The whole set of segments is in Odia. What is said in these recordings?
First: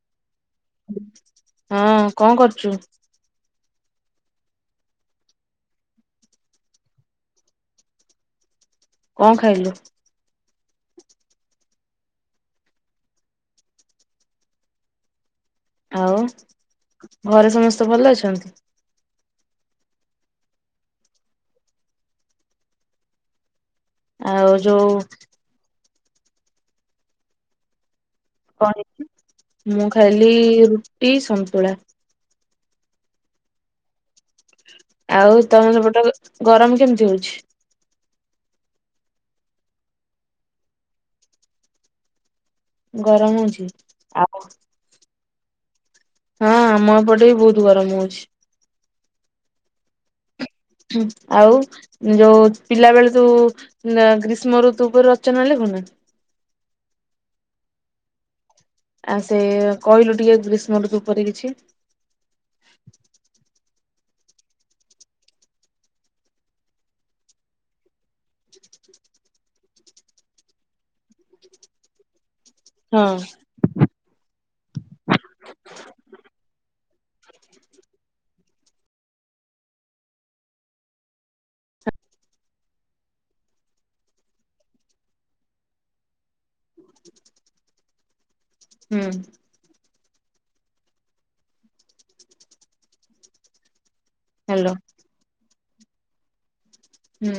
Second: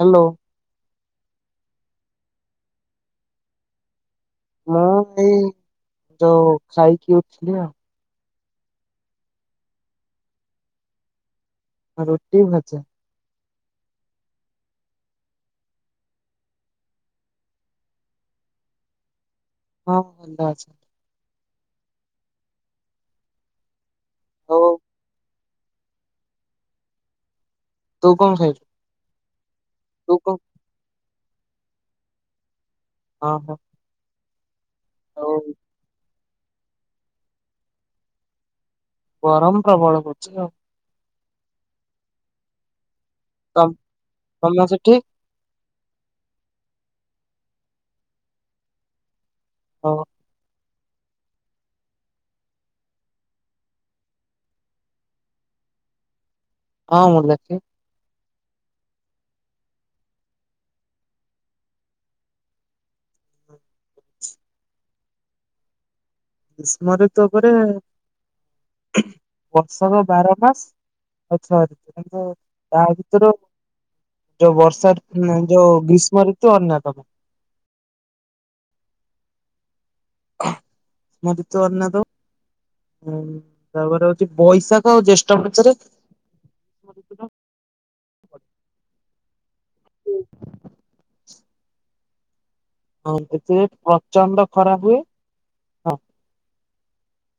ହ୍ୟାଲୋ। ହଁ କଣ କରୁଚୁ? ମୁଁ ଏଇ ଯୋଉ ଖାଇକି ଉଠିଲି ଆଉ। କଣ ଖାଇଲୁ? ଉ ରୁଟି, ଭଜା। ଆଉ ଘରେ ସମସ୍ତେ ଭଲ ଅଛନ୍ତି? ହଁ ଭଲ ଅଛନ୍ତି। ଆଉ ଯୋଉ ତୁ କଣ ଖାଇଲୁ? କଣ ହେ ମୁଁ ଖାଇଲି ରୁଟି, ସନ୍ତୁଳା। ଅହ। ଆଉ ତମେର ପଟେ ଗରମ କେମିତି ହଉଚି? ଗରମ ପ୍ରବଳ ହଉଚି ତ? ଗରମ ଅଛି ଆଉ ହଁ ସେଠି? ହଁ ଆମ ଏପଟେ ବି ବହୁତ ଗରମ ହଉଛି? ହଁ। ହଁ ଆଉ ଯୋଉ ପିଲା ବେଳେ ତୁ ଗ୍ରୀଷ୍ମ ଋତୁ ଉପରେ ରଚନ ଲେଖୁ ନା? ହଁ ମୁଁ ଲେଖେ। ଆ ସେ କହିଲୁ ଟିକେ ଗ୍ରୀଷ୍ମ ଋତୁ ଉପରେ କିଛି? ଗ୍ରୀଷ୍ମ ଋତୁ ଉପରେ ବର୍ଷକ ବାର ମାସ ଆଉ ଛଅ ରିତୁ [unintelligible] ତା ହଁ ଭିତରୁ ଯୋଉ ବର୍ଷା ଋତୁ ନା ଯୋଉ ଗ୍ରୀଷ୍ମ ଋତୁ ଅନ୍ୟତମ। ଗ୍ରୀଷ୍ମ ଋତୁ ଅନ୍ୟତମ। ହଁ ତାପରେ ହୋଉଛି ବୈଶାଖ ଆଉ ଜ୍ୟେଷ୍ଠ ମାସରେ ଋତୁଟା ହୁଁ। ହୁଏ। ହଁ ଏଥିରେ ପ୍ରଚଣ୍ଡ ହ୍ୟାଲୋ ଖରା ହୁଏ। ହଁ ହୁଁ।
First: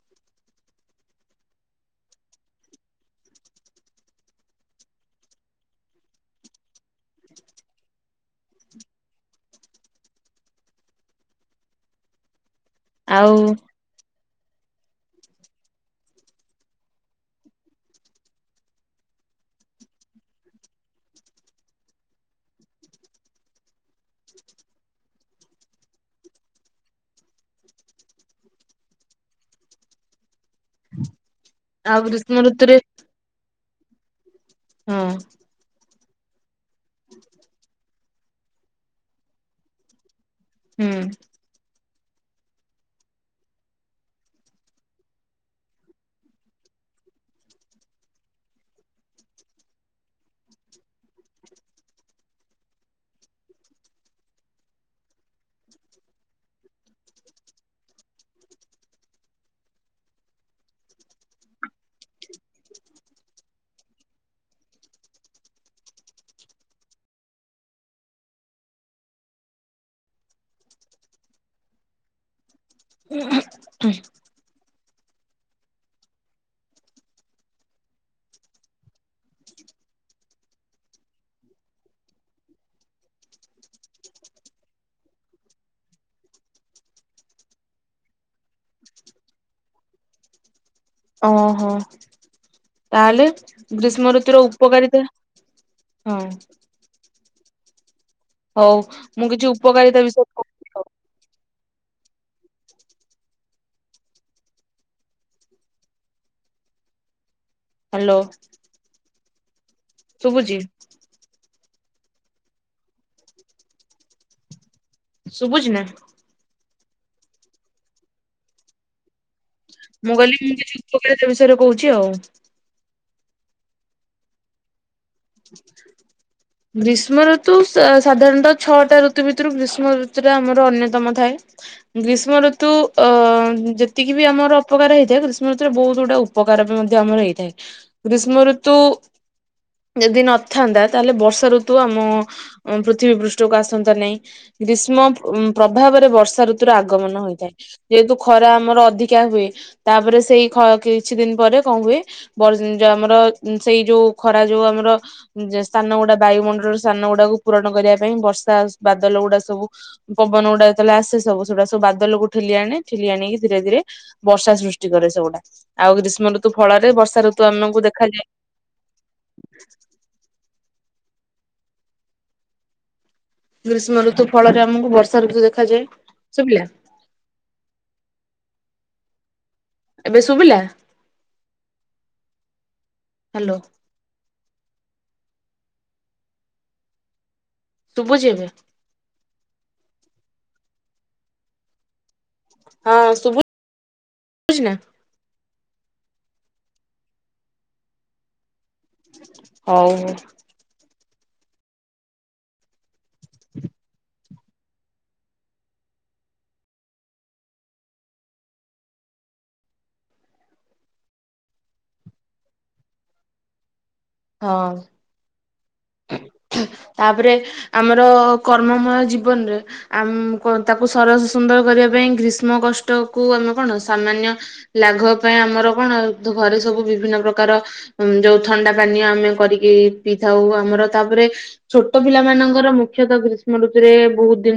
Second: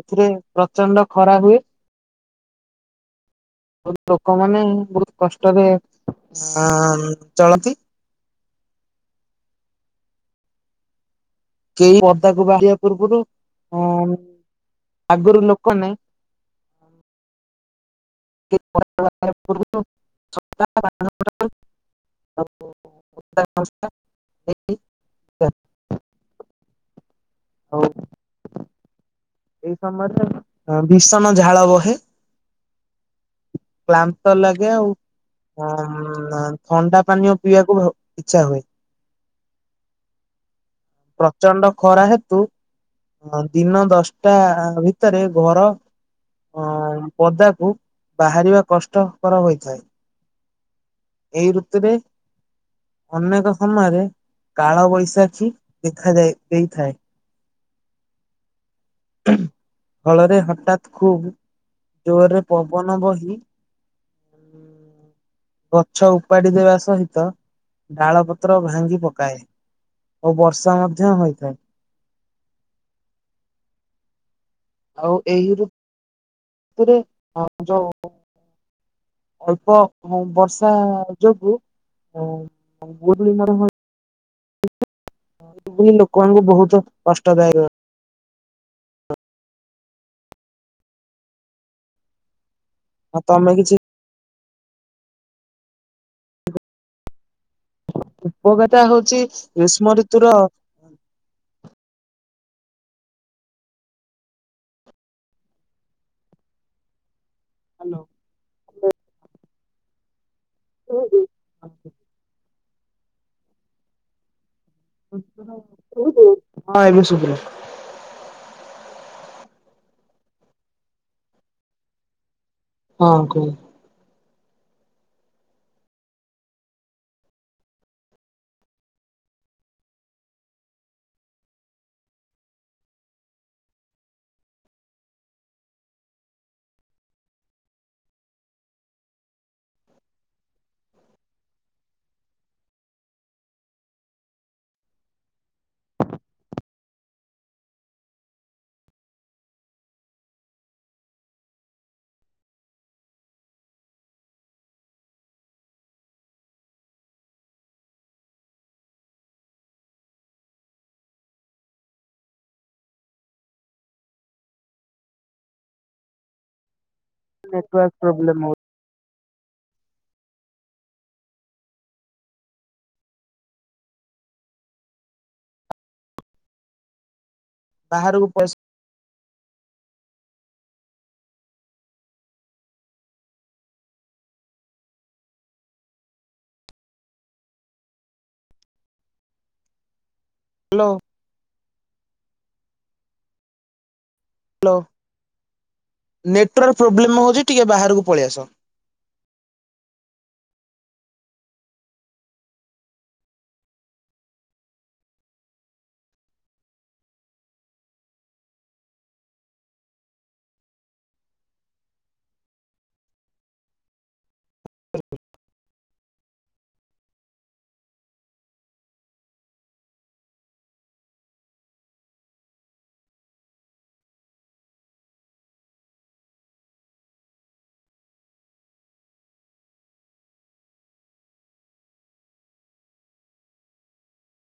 ଏଥିରେ ପ୍ରଚଣ୍ଡ ଖରା ହୁଏ। ବ ଲୋକମାନେ ବହୁତ କଷ୍ଟରେ ଅଁ ଚଳନ୍ତି। କେହି ପଦାକୁ ବାହାରିବା ପୂର୍ବରୁ ଆଉ ଅଁ ଆଗରୁ ଲୋକନେ [unintelligible] [unintelligible] ହଉ। ଏଇ ସମୟରେ ଭୀଷଣ ଝାଳ ବହେ। ମୁଁ ଋତୁ ରେ କ୍ଳାନ୍ତ ଲାଗେ ଆଉ ଥଣ୍ଡା ପାନୀୟ ପିଇବାକୁ ଇଚ୍ଛା ହୁଏ। ହୁଁ। ପ୍ରଚଣ୍ଡ ଖରା ହେତୁ ଅଁ ଦିନ ଦଶଟା ଭିତରେ ଘର ଅଁ ପଦାକୁ ବାହାରିବା କଷ୍ଟକର ହୋଇଥାଏ। ଏଇ ଋତୁରେ ଅନେକ ସମୟରେ କାଳବୈଶାଖୀ ଦେଖାଯାଏ ଦେଇଥାଏ। ଫଳରେ ହଠାତ୍ ଖୁବ ଜୋରରେ ପବନ ବହି ଗଛ ଉପାଡ଼ି ଦେବା ସହିତ ଡ଼ାଳ ପତ୍ର ଭାଙ୍ଗି ପକାଏ। ଓ ବର୍ଷା ମଧ୍ୟ ହୋଇଥାଏ। ଉହୁଁ ଉଁ ଆଉ ଏହି ଋ ତୁରେ [unintelligible] ଅଳ୍ପ ହୋ ବର୍ଷା ଯୋଗୁ ଅଁ [unintelligible] [unintelligible] ଲୋକମାନଙ୍କୁ ବହୁତ କଷ୍ଟଦାୟକ। ଓହୋ ଆଉ ତାହେଲେ ତମେ କିଛି ଗ୍ରୀଷ୍ମ ଋତୁୁର ଉପକାରିତା? ହଁ। ହଉ ଉପକାରିତା ହଉଛି ମୁଁ କିଛି ଗ୍ରୀଷ୍ମ ଉପକାରିତା ବିଷୟରେ ଋତୁର କହୁଛି ଆଉ। ହାଲୋ ହ ଶୁଭୁଚି। [inaudible] ଶୁଭୁଛି ନା ହଁ ଏବେ ଶୁବିଲା। ମୁଁ କହିଲି ମୁଁ କିଛି ଉପକାରିତା ବିଷୟରେ କହୁଚି ଆଉ। ହଁ କୁହ। [inaudible] ଗ୍ରୀଷ୍ମ ଋତୁ ସା- ସାଧାରଣତଃ ଛଅଟା ଋତୁ ଭିତରୁ ଗ୍ରୀଷ୍ମ ଋତୁ ଟା ଆମର ଅନ୍ୟତମ ଥାଏ। ଗ୍ରୀଷ୍ମ ଋତୁ ଅ -ଯେତିକି ବି ଆମର ଅପକାର ହେଇଥାଏ ଗ୍ରୀଷ୍ମ ଋତୁରେ ବହୁତ୍ ଗୁଡା ଉ ଉପକାର ବି ମଧ୍ୟ ଆମର ହେଇଥାଏ ଗ୍ରୀଷ୍ମ ଋତୁ ଯଦି ନଥାନ୍ତା ତାହେଲେ ବର୍ଷା ଋତୁ ଆମ ପୃଥିବୀ ପୃଷ୍ଠକୁ ଆସନ୍ତା ନେଇଁ। ଗ୍ରୀଷ୍ମ ଉଁ- ପ୍ରଭାବରେ ବର୍ଷା ଋତୁର ଆଗମନ ହୋଇଥାଏ। ଯେହେତୁ ଖରା ଆମର ଅଧିକା ହୁଏ ତାପରେ ସେଇ ଖ -କିଛି ଦିନ୍ ପରେ କଣ୍ ହୁଏ [unintelligible] ଯଉ ଆମର ସେଇ ଯଉ ଖରା ଯଉ ଆମର ଯେ ସ୍ଥାନ ଗୁଡା ବାୟୁମଣ୍ଡଳର ସ୍ଥାନ ଗୁଡାକୁ ପୂରଣ କରିବା ପାଇଁ ବର୍ଷା ବାଦଲ ଗୁଡା ସବୁ ପବନ ଗୁଡା ଯେତେବେଳେ ଆସେ ସବୁ ସେଟା ସବୁ ବାଦଲକୁ ଠେଲି ଆଣେ ଠେଲି ଆଣିକି ଧୀରେ ଧୀରେ ବର୍ଷା ସୃଷ୍ଟି କରେ ସେଗୁଡା ଆଉ ଗ୍ରୀଷ୍ମ ଋତୁ ଫଳରେ ବର୍ଷା ଋତୁ ଆମକୁ ନେଟୱାର୍କ୍ ଦେଖାଯାଏ ପ୍ରୋବ୍ଲେମ୍ ହଉଚି। [inaudible] ଗ୍ରୀଷ୍ମ ଋତୁ ଫଳରେ ଆମକୁ ବର୍ଷା ଋତୁ ଦେଖାଯାଏ। ଶୁବିଲା। ବାହାରକୁ ପଇସା ଏବେ ଶୁବିଲା? ହାଲୋ। ଶୁବୁଚି ଏବେ? ହାଲୋ। ହଁ ଶୁୁବୁଚ୍ ହାଲୋ ନେଟୱାର୍କ୍ ପ୍ରୋବ୍ଲେମ୍ ହଉଚି ଟିକେ ବାହାରକୁ ପଳେଇ ଆସ। ହଉ- ହଉ। ହ [inaudible] ହଁ। ତାପରେ ଆମର କର୍ମମୟ ଜୀବନରେ ଆମ ତାକୁ ସରସ ସୁନ୍ଦର କରିବା ପାଇଁ ଗ୍ରୀଷ୍ମ କଷ୍ଟ କୁ ଆମେ କଣ ସାମାନ୍ୟ ଲାଘବ ପାଇଁ ଆମର କଣ ଘରେ ସବୁ ବିଭିନ୍ନ ପ୍ରକାର ଯଉ ଥଣ୍ଡା ପାନୀୟ ଆମେ କରିକି ପିଇଥାଉ ଆମର ତାପରେ ଛୋଟ ପିଲା ମାନଙ୍କର ମୁଖ୍ୟତ ଗ୍ରୀଷ୍ମଋତୁରେ ବହୁତ୍ ଦିନ୍